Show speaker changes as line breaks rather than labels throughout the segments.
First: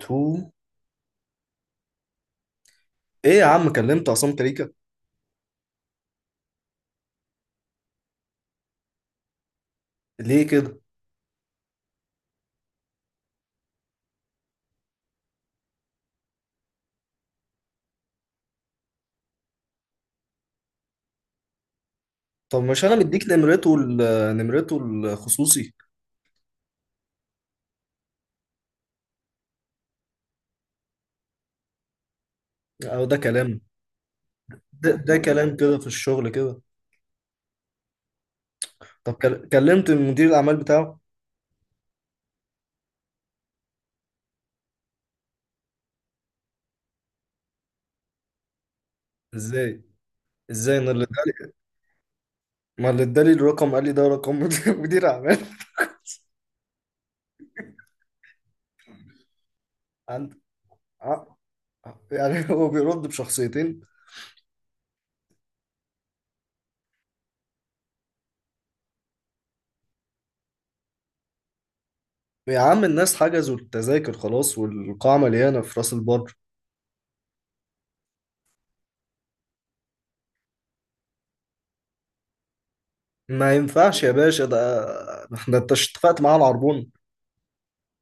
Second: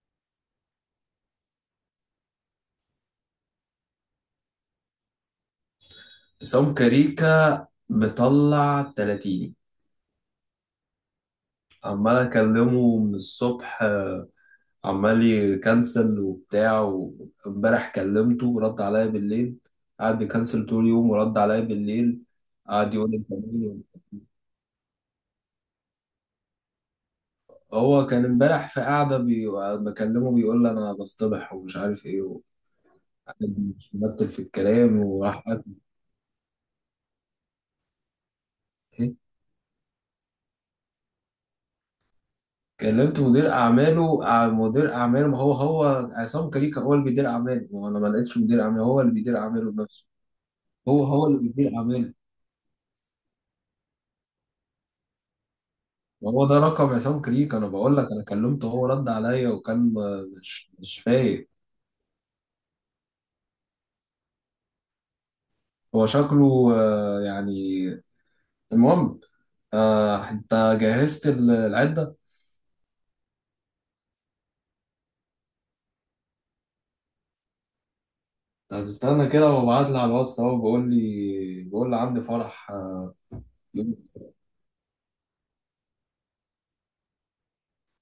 تو ايه يا عم، كلمت عصام كريكا؟
عصام كاريكا مطلع تلاتيني.
ليه كده؟
عمال اكلمه من الصبح، عمال يكنسل وبتاع، وامبارح كلمته رد عليا بالليل. قعد يكنسل طول اليوم ورد عليا بالليل.
طب مش
قعد
انا
يقول لي
مديك
انت
نمرته
مين.
نمرته الخصوصي؟
هو كان امبارح في قعده بكلمه بيقول لي انا بصطبح ومش عارف ايه.
او ده كلام؟
وقعد يمثل في
ده,
الكلام
ده
وراح
كلام
قافل.
كده في الشغل كده؟ طب كلمت مدير الاعمال بتاعه؟
كلمت مدير اعماله مدير اعماله، ما هو هو عصام كريكا هو اللي بيدير اعماله، ما هو انا ما لقيتش مدير اعماله، هو اللي بيدير اعماله
ازاي
بنفسه.
ازاي انا
هو
اللي
هو
ادالي؟
اللي بيدير اعماله.
ما اللي ادالي الرقم قال لي ده رقم مدير اعمال.
وهو ده رقم عصام كريكا، انا بقول لك انا كلمته هو رد عليا وكان
عند
مش
ع-
فايق.
يعني هو بيرد بشخصيتين؟
هو شكله يعني. المهم انت جهزت العده.
يا عم، الناس حجزوا التذاكر خلاص والقاعة مليانة في راس البر.
طب استنى كده وابعت لي على الواتس اهو بيقول لي، بيقول لي عندي فرح
ما
يوم.
ينفعش يا باشا ده. احنا، انت اتفقت معاه على العربون.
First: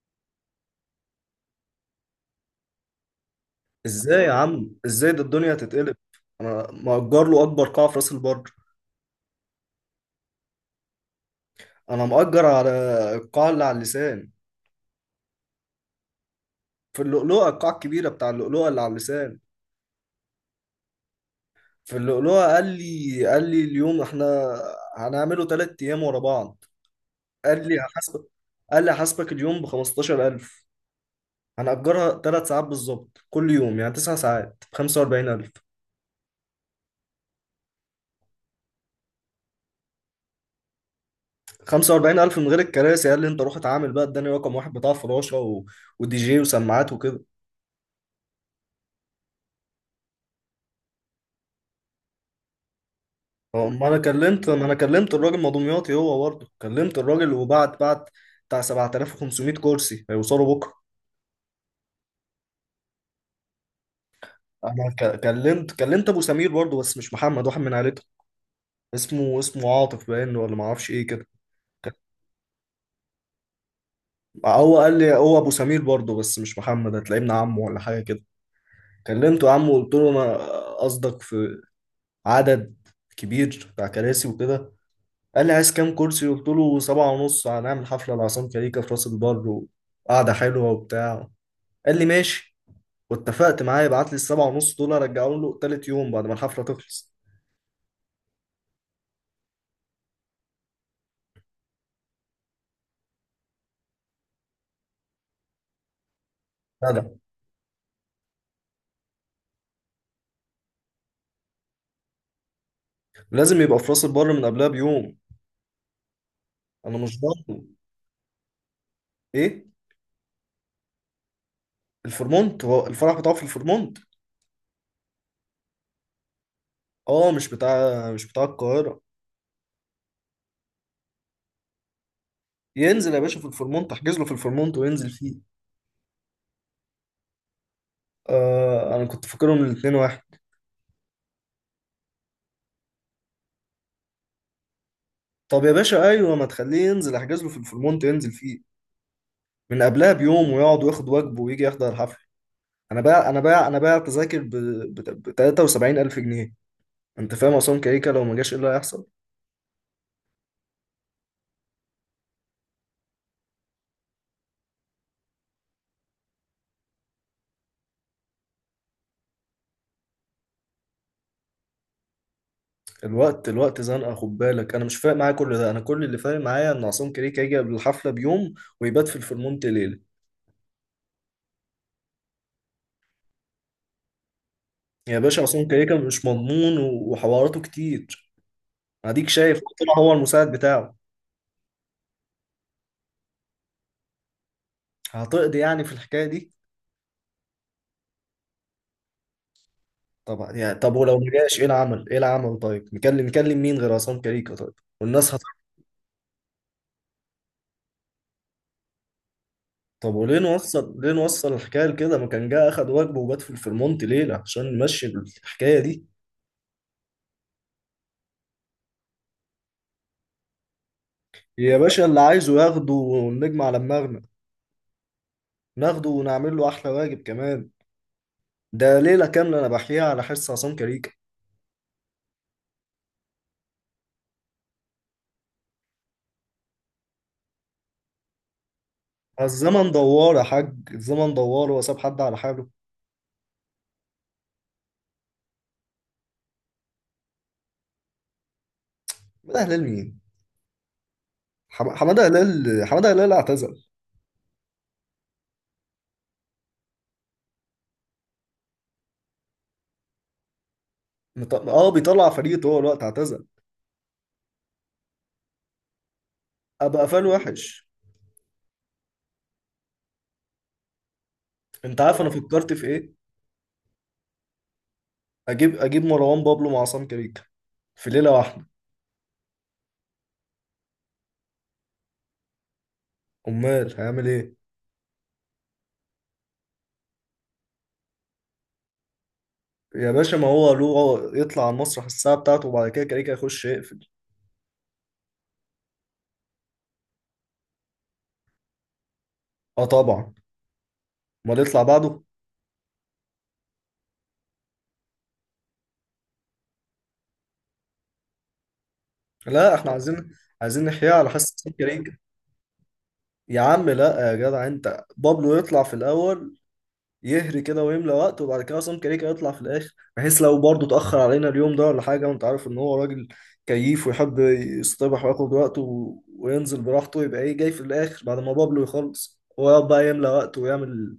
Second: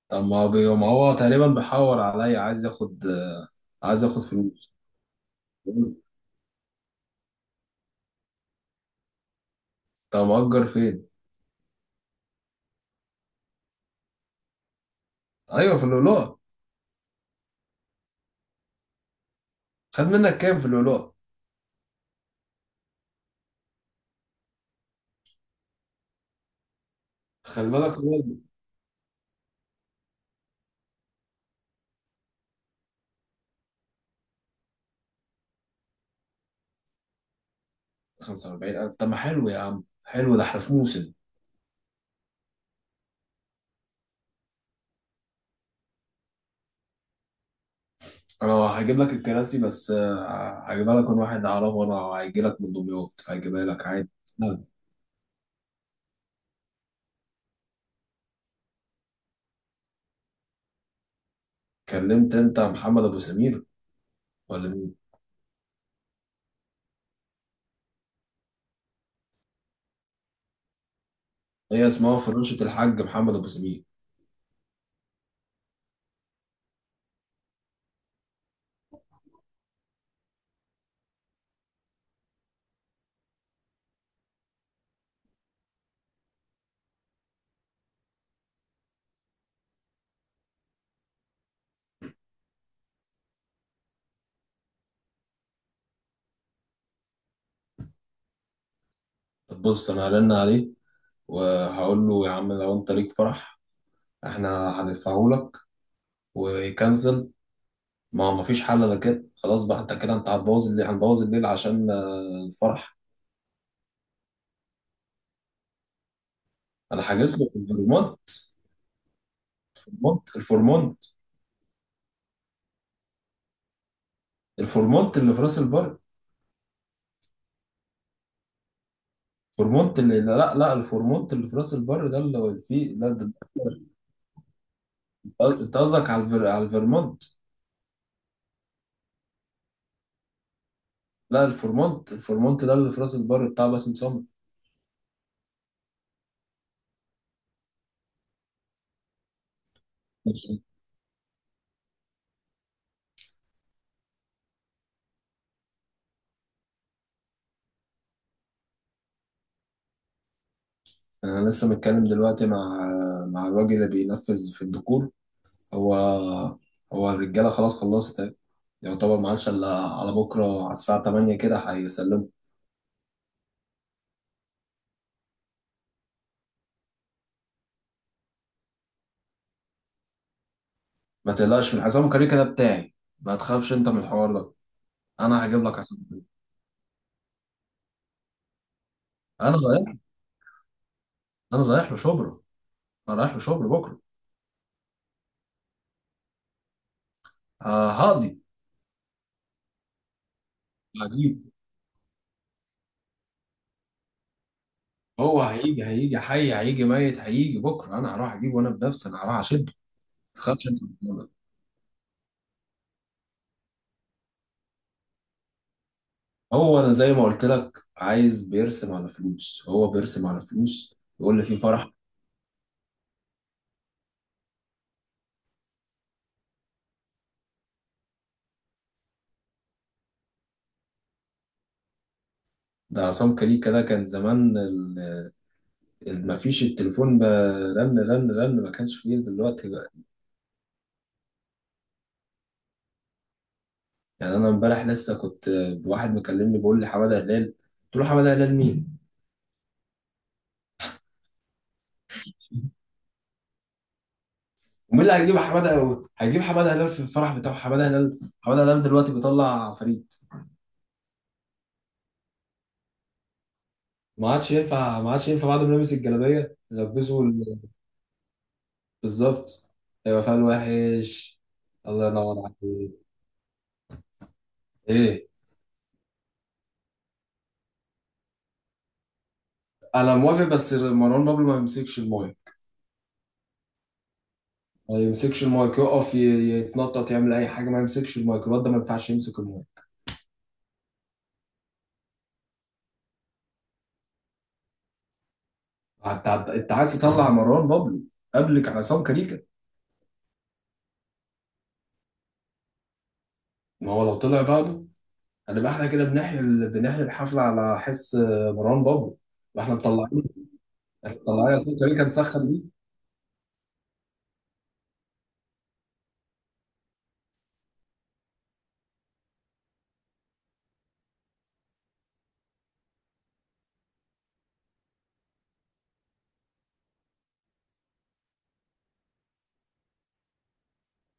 طب ما هو ما هو تقريبا بيحور عليا، عايز ياخد عايز ياخد
ازاي يا عم؟
فلوس.
ازاي؟ ده الدنيا هتتقلب. انا مأجر له اكبر قاعة في راس البر.
طب مأجر فين؟
انا مأجر على القاعة اللي على اللسان.
أيوه في اللؤلؤة.
في اللؤلؤة، القاعة الكبيرة بتاع اللؤلؤة اللي على اللسان.
خد منك كام في اللؤلؤة؟
في اللؤلؤة قال لي، اليوم احنا هنعمله 3 ايام ورا بعض. قال
خلي
لي
بالك هو
هحاسبك قال لي هحاسبك اليوم ب 15,000. هنأجرها 3 ساعات بالظبط كل يوم، يعني 9 ساعات ب 45,000.
45000. طب ما حلو يا عم، حلو ده احنا في موسم.
45,000 من غير الكراسي. قال لي: انت روح اتعامل بقى. اداني رقم واحد بتاع فراشة ودي جي وسماعات وكده.
أنا هجيب لك الكراسي، بس هجيبها لك من واحد أعرفه، وأنا هيجي لك من دمياط، هجيبها
هو
لك
ما انا
عادي.
كلمت ما
نعم.
انا كلمت الراجل مضومياطي، هو برضه كلمت الراجل وبعت بتاع 7,500 كرسي هيوصلوا بكره.
كلمت أنت محمد أبو سمير ولا
انا
مين؟
كلمت ابو سمير برضه، بس مش محمد، واحد من عيلته. اسمه عاطف باين، ولا ما اعرفش ايه كده.
هي
ك-
اسمها فراشة الحاج محمد أبو سمير.
هو قال لي هو ابو سمير برضه، بس مش محمد، هتلاقيه ابن عمه ولا حاجه كده. كلمته يا عم وقلت له: انا قصدك في عدد كبير بتاع كراسي وكده. قال لي: عايز كام كرسي؟ قلت له: سبعة ونص، هنعمل حفله لعصام كاريكا في راس البر وقعده حلوه وبتاع. قال لي: ماشي. واتفقت معاه يبعت لي السبعة ونص دول، ارجعهم له تالت يوم بعد ما الحفلة تخلص.
طب بص، أنا هرن عليه وهقول له يا عم لو أنت ليك فرح احنا هندفعه لك،
جدع.
ويكنسل. ما هو مفيش حل، انا كده خلاص بقى، انت كده انت هتبوظ الليل، هنبوظ الليل عشان الفرح.
لازم يبقى في راس البر من قبلها بيوم. انا
انا
مش
حاجز له في
ضامن.
الفورمونت،
ايه؟
الفورمونت الفورمونت.
الفورمونت؟ هو الفرح بتاعه في الفورمونت؟
الفورمونت اللي في راس البر.
اه، مش بتاع القاهرة؟
الفورمونت اللي، لا لا، الفورمونت اللي في راس البر، ده اللي فيه ده
ينزل يا باشا في الفورمونت، احجز له في الفورمونت وينزل فيه.
انت قصدك على على الفيرمونت.
آه، انا كنت فاكرهم الاتنين واحد.
لا، الفورمونت، الفورمونت ده اللي في راس البر بتاع باسم سمرة.
طب يا باشا، ايوه، ما تخليه ينزل، احجز له في الفورمونت ينزل فيه من قبلها بيوم، ويقعد وياخد واجبه ويجي يحضر الحفلة. انا باع تذاكر ب 73 الف جنيه. انت فاهم عصام كيكه لو ما جاش ايه اللي هيحصل؟
انا لسه متكلم دلوقتي مع الراجل اللي بينفذ في الديكور. هو هو الرجاله خلاص خلصت. يعتبر ما عادش الا على بكره على الساعه 8 كده هيسلموا.
الوقت الوقت زنقه، خد بالك. انا مش فارق معايا كل ده، انا كل اللي فارق معايا ان عصام كيكه يجي قبل الحفله بيوم ويبات في الفرمونت ليله.
ما تقلقش من حسام كاريكا ده بتاعي، ما تخافش انت من الحوار ده،
يا باشا،
انا هجيب
عصام
لك
كيكه
حسام
مش
كاريكا.
مضمون، و- وحواراته كتير. اديك
انا
شايف، طلع
رايح،
هو المساعد بتاعه.
انا رايح له شبرا، انا رايح له شبرا بكره.
هتقضي يعني في الحكايه دي؟
هقضي.
طب، ولو ما
هجيب
جاش ايه العمل؟ ايه العمل؟ طيب، نكلم مين غير عصام كيكه؟ طيب. والناس
هو هيجي حي هيجي ميت هيجي بكره، انا هروح اجيبه وانا بنفسي، انا هروح اشده. ما
طب، وليه
تخافش انت من
نوصل ليه
الحوار ده،
نوصل الحكايه لكده؟ ما كان جه اخد واجبه وبات في الفرمونت ليله عشان نمشي الحكايه دي.
هو انا زي ما قلت لك عايز بيرسم على فلوس، هو بيرسم على فلوس، يقول لي في
يا
فرح.
باشا، اللي عايزه ياخده ونجمع على دماغنا، ناخده ونعمل له احلى واجب كمان. ده ليله كامله انا بحكيها على حس عصام كاريكا.
ده عصام كاريكا ده كان زمان ما فيش التليفون رن رن رن، ما كانش فيه دلوقتي.
الزمن دوار يا حاج، الزمن دوار، هو ساب حد على حاله؟
يعني انا امبارح لسه كنت، واحد مكلمني بيقول لي حماده هلال. قلت له حماده هلال مين.
حماده هلال مين؟ حماده هلال اعتزل.
ومين اللي هيجيب حماده، هيجيب حماده هلال في الفرح بتاعه. حماده هلال، حماده هلال دلوقتي بيطلع فريد.
بيطلع فريق طول الوقت، اعتزل.
ما عادش ينفع، ما عادش ينفع بعد ما يلبس الجلابيه
ابقى
يلبسه
قفال وحش.
بالظبط. هيبقى فعل وحش.
انت
الله
عارف انا،
ينور
فكرت في
عليك.
ايه؟
ايه؟
اجيب مروان بابلو مع عصام كاريكا في ليله واحده.
انا موافق، بس مروان بابلو ما يمسكش المايك.
امال هيعمل ايه؟
ما يمسكش المايك، يقف يتنطط، يعمل اي حاجه، ما يمسكش المايك، الواد ده ما ينفعش يمسك المايك.
يا باشا، ما هو له يطلع على المسرح الساعه بتاعته، وبعد كده كاريكا يخش يقفل.
انت عايز تطلع مروان بابلو قبلك عصام كاريكا؟
اه، طبعا. امال يطلع بعضه؟
ما هو لو طلع بعده هنبقى احنا كده بنحيي بنحيي الحفله على حس مروان بابلو. ما
لا،
احنا
احنا
مطلعين،
عايزين نحياه
احنا
على حس
مطلعين
حسين
عصام كاريكا
كريم كده.
نسخن بيه.
يا عم لا يا جدع، انت بابلو يطلع في الاول، يهري كده ويملى وقت، وبعد كده عصام كريكا يطلع في الاخر، بحيث لو برضه اتاخر علينا اليوم ده ولا حاجه، وانت عارف ان هو راجل كييف، ويحب يصطبح وياخد وقته و- وينزل براحته، يبقى ايه؟ جاي في الاخر بعد ما بابلو يخلص، هو يقعد بقى يملى وقته ويعمل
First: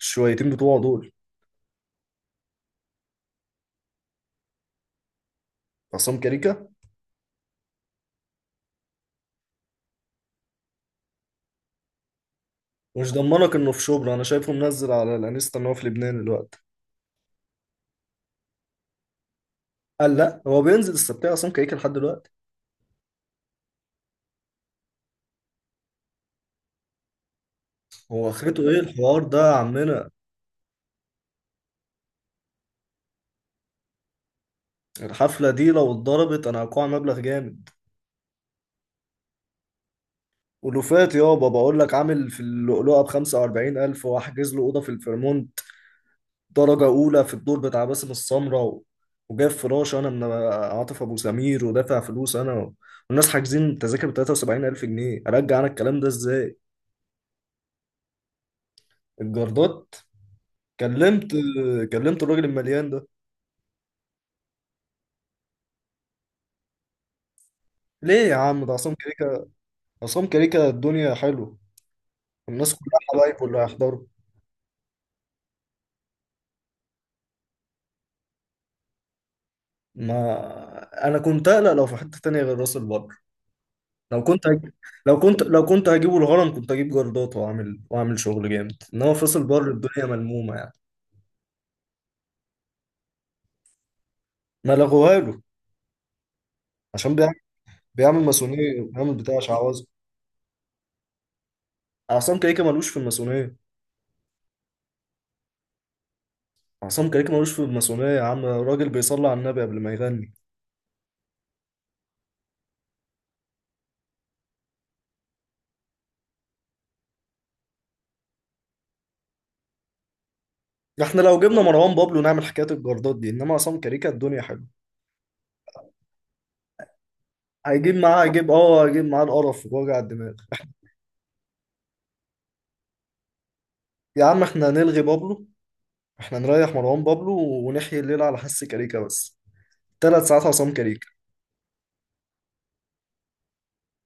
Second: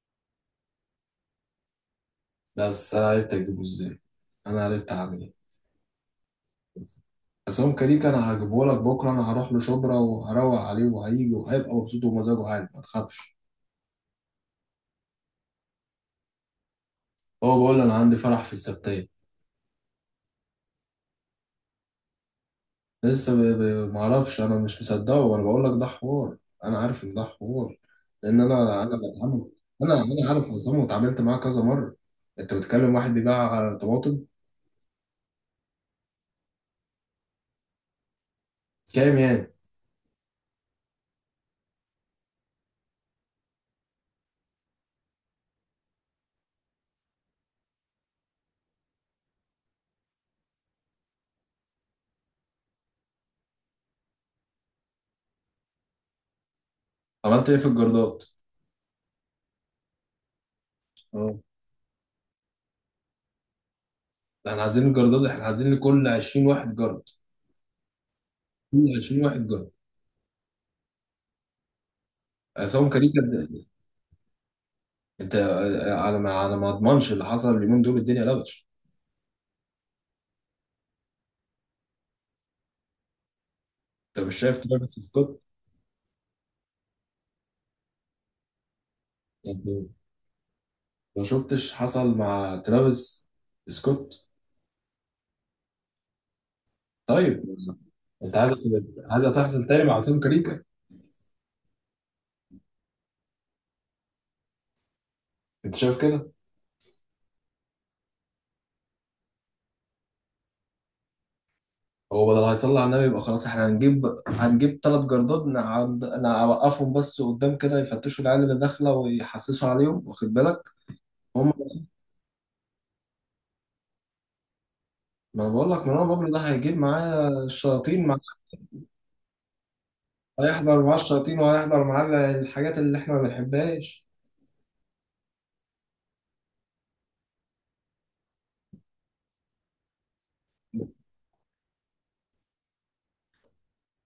الشويتين بتوعه دول.
بس انا عرفت اجيبه ازاي؟ انا عرفت اعمل ايه؟
عصام كريكا،
عصام كاريكا انا هجيبه لك بكره، انا هروح له شبرا وهروق عليه، وهيجي وهيبقى مبسوط ومزاجه عالي، ما
مش
تخافش.
ضمنك انه في شبرا، انا شايفه منزل على الانستا ان هو في لبنان دلوقتي.
هو بقول انا عندي فرح في السبتايه.
قال لا، هو بينزل السبتية عصام كيكة لحد دلوقتي؟
لسه معرفش، انا مش مصدقه، وانا بقول لك ده حوار، انا عارف ان ده حوار.
هو
لان
اخرته ايه
انا
بجد
انا
الحوار ده
بتعامل،
يا
انا
عمنا؟
انا عارف عصام واتعاملت معاه كذا مره، انت بتكلم واحد بيباع طماطم.
الحفلة دي لو اتضربت انا هقع مبلغ جامد.
كام يعني؟
ولوفات يابا، بقول لك عامل في اللؤلؤة ب45,000، وأحجز له أوضة في الفيرمونت درجة أولى في الدور بتاع باسم السمرة، وجايب فراش أنا من عاطف أبو سمير، ودافع فلوس أنا والناس حاجزين تذاكر ب 73,000 جنيه، أرجع أنا الكلام ده إزاي؟
عملت ايه في الجردات؟
الجردات. كلمت
اه.
كلمت الراجل المليان ده.
ده احنا عايزين الجردات، احنا عايزين لكل 20 واحد جرد،
ليه يا عم؟ ده عصام
كل 20 واحد
كريكة.
جرد.
عصام كريكة، الدنيا حلوة، الناس
عصام
كلها
كريم
حبايب
قد
اللي
إيه؟
هيحضروا.
انت على ما اضمنش اللي حصل اليومين دول الدنيا لبش.
ما انا كنت اقلق لو في حته تانية غير راس البر. لو
انت مش
كنت
شايف
هج...
ترافيس
لو
سكوت؟
كنت لو كنت هجيبه الهرم كنت هجيب جردات واعمل شغل جامد، انما في راس البر
يعني
الدنيا ملمومه يعني.
ما شفتش حصل مع ترافيس سكوت؟
ما لغوها له عشان بيعمل
طيب،
بيعمل
انت عايز،
ماسونيه، بيعمل بتاع
تحصل تاني
شعوذه.
مع عاصم كاريكا؟
عصام كيكه ملوش في الماسونيه.
انت شايف كده؟
عصام كيكه ملوش في الماسونيه يا عم، راجل بيصلي على النبي قبل ما يغني.
هو بدل هيصلي على النبي يبقى خلاص، احنا هنجيب، ثلاث جردات نعد... نوقفهم بس قدام كده، يفتشوا العيال اللي داخله ويحسسوا عليهم، واخد بالك؟
احنا لو
هم.
جبنا مروان بابلو نعمل حكايه الجردات دي، انما عصام كيكه الدنيا حلوه.
ما انا بقول لك مروان بابلو ده هيجيب معاه الشياطين مع...
هيجيب معاه القرف ووجع الدماغ.
هيحضر معاه الشياطين وهيحضر معاه الحاجات اللي احنا ما بنحبهاش.
يا عم احنا هنلغي بابلو، احنا نريح مروان بابلو، ونحيي الليلة على حس كاريكا بس. 3 ساعات عصام كاريكا.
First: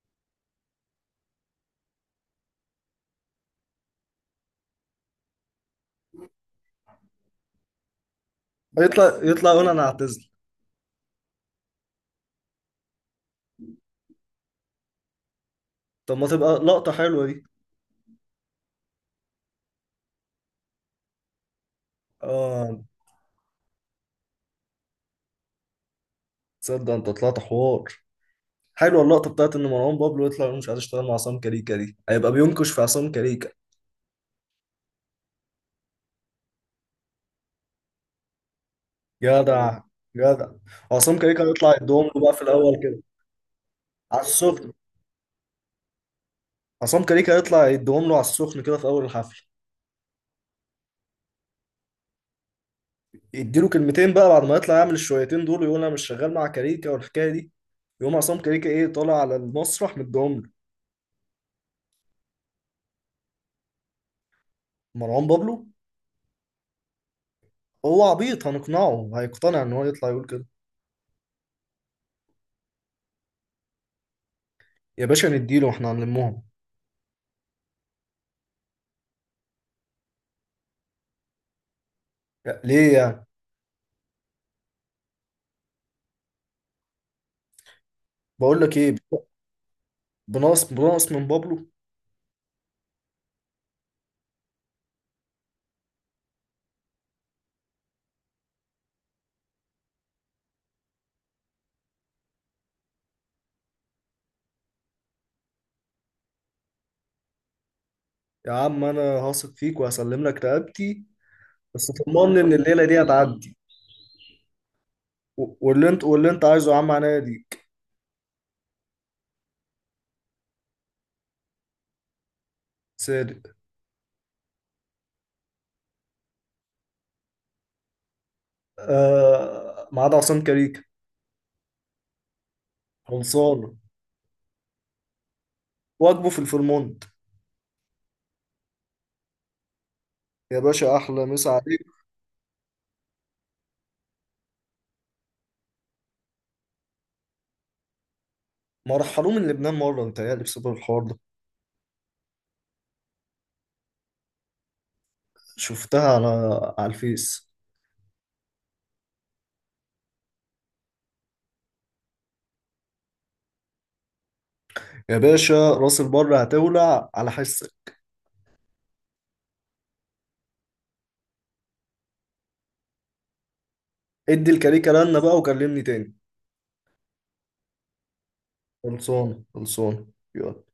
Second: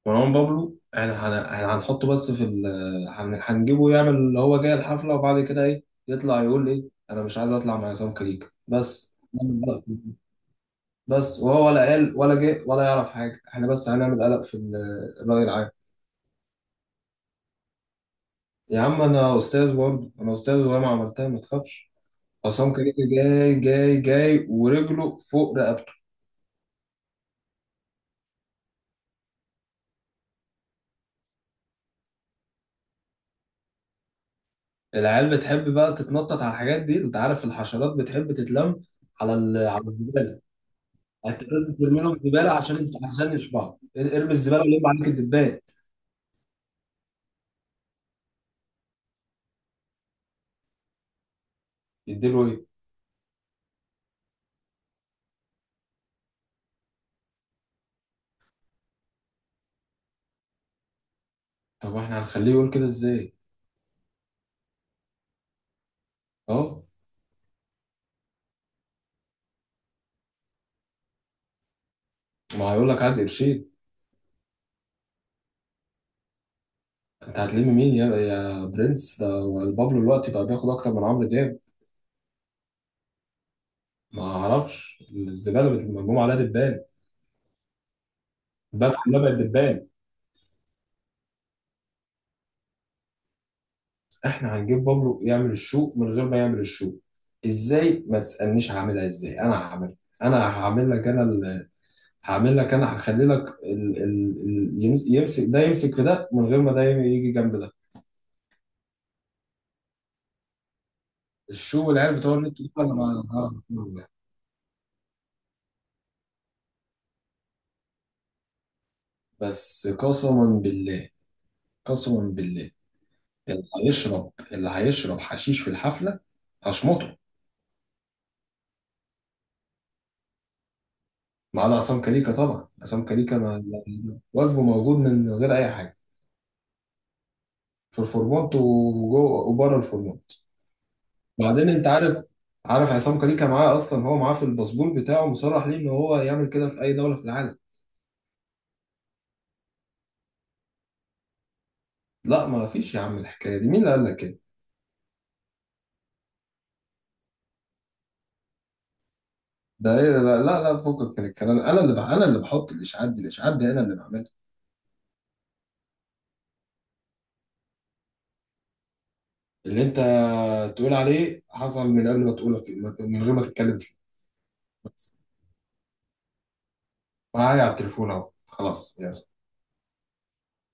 مروان بابلو، احنا احنا هنحطه بس في هنجيبه يعمل اللي هو جاي الحفلة، وبعد كده ايه يطلع يقول ايه انا مش عايز اطلع مع عصام كريك بس
يطلع
نعمل
يقول
قلق.
انا اعتزل.
بس وهو ولا قال ولا جه ولا يعرف حاجة، احنا بس هنعمل قلق في الرأي العام.
طب ما تبقى لقطة حلوة دي.
يا عم انا استاذ برضه، انا استاذ وهي ما عملتها، ما تخافش. عصام
اه،
كريك جاي جاي جاي ورجله فوق رقبته.
تصدق انت طلعت حوار؟ حلوة اللقطة بتاعت ان مروان بابلو يطلع يقول مش عايز اشتغل مع عصام كاريكا، دي هيبقى بينكش في عصام كاريكا.
العيال بتحب بقى تتنطط على الحاجات دي، انت عارف الحشرات بتحب تتلم على
جدع،
على الزبالة.
جدع. عصام كاريكا
انت
هيطلع
لازم ترمي
يدوم
لهم
له بقى في
زباله،
الاول كده.
عشان يشبعوا،
على
ارمي الزباله
السخن.
ولم عليك الدبان.
عصام كاريكا هيطلع يدوم له على السخن كده في اول الحفل.
يديله ايه؟
يديله كلمتين بقى، بعد ما يطلع يعمل الشويتين دول ويقول انا مش شغال مع كاريكا والحكايه دي، يقوم عصام كاريكا ايه؟ طالع على المسرح، مديهم له.
طب واحنا هنخليه يقول كده ازاي؟
مروان بابلو،
اه.
هو عبيط، هنقنعه هيقتنع ان هو يطلع يقول كده.
ما هيقول لك عايز قرشين.
يا باشا نديله، احنا هنلمهم.
انت هتلم مين يا برنس ده؟ بابلو دلوقتي بقى بياخد اكتر من عمرو دياب.
ليه يعني؟
ما اعرفش، الزباله مرموم عليها دبان.
بقول لك
الباب
ايه.
كلها بقت دبان.
بناقص من بابلو.
احنا هنجيب بابلو يعمل الشوق من غير ما يعمل الشوق، ازاي ما تسالنيش، هعملها ازاي انا هعملها. انا هعمل لك، انا هخلي لك يمسك ده يمسك في ده من غير ما ده يجي جنب ده.
يا عم انا هثق فيك وهسلم لك رقبتي.
الشو
بس
والعيال بتوع
طمني ان
النت دول
الليله
انا
دي هتعدي،
ما-
واللي انت عايزه يا عم عناية ليك.
بس قسما بالله، قسما بالله.
صادق.
اللي هيشرب حشيش في الحفله هشمطه.
آه، ما عدا عصام كاريكا.
ما عدا عصام كليكا، طبعا عصام كليكا
خلصان.
واجبه موجود من غير اي حاجه.
واجبه في الفرمون.
في الفورمات، وجوه وبره الفورمات.
يا باشا احلى مسا
بعدين انت
عليك.
عارف عصام كليكا معاه اصلا، هو معاه في الباسبور بتاعه مصرح ليه ان هو يعمل كده في اي دوله في العالم.
ما رحلوه من لبنان مره؟ متهيألي بسبب الحوار ده.
لا، ما فيش يا عم الحكايه دي، مين اللي قال لك كده؟
شفتها على الفيس.
ده ايه؟ لا لا لا، فكك من الكلام، انا اللي انا اللي بحط الاشعاعات دي، الاشعاعات دي انا اللي بعملها.
يا باشا راس البر هتولع على حسك.
اللي انت تقول عليه حصل من قبل ما تقوله من غير ما تتكلم فيه.
ادي الكاريكا
بس
لنا بقى وكلمني تاني.
معايا على التليفون اهو خلاص يعني.
خلصان، خلصان. يلا.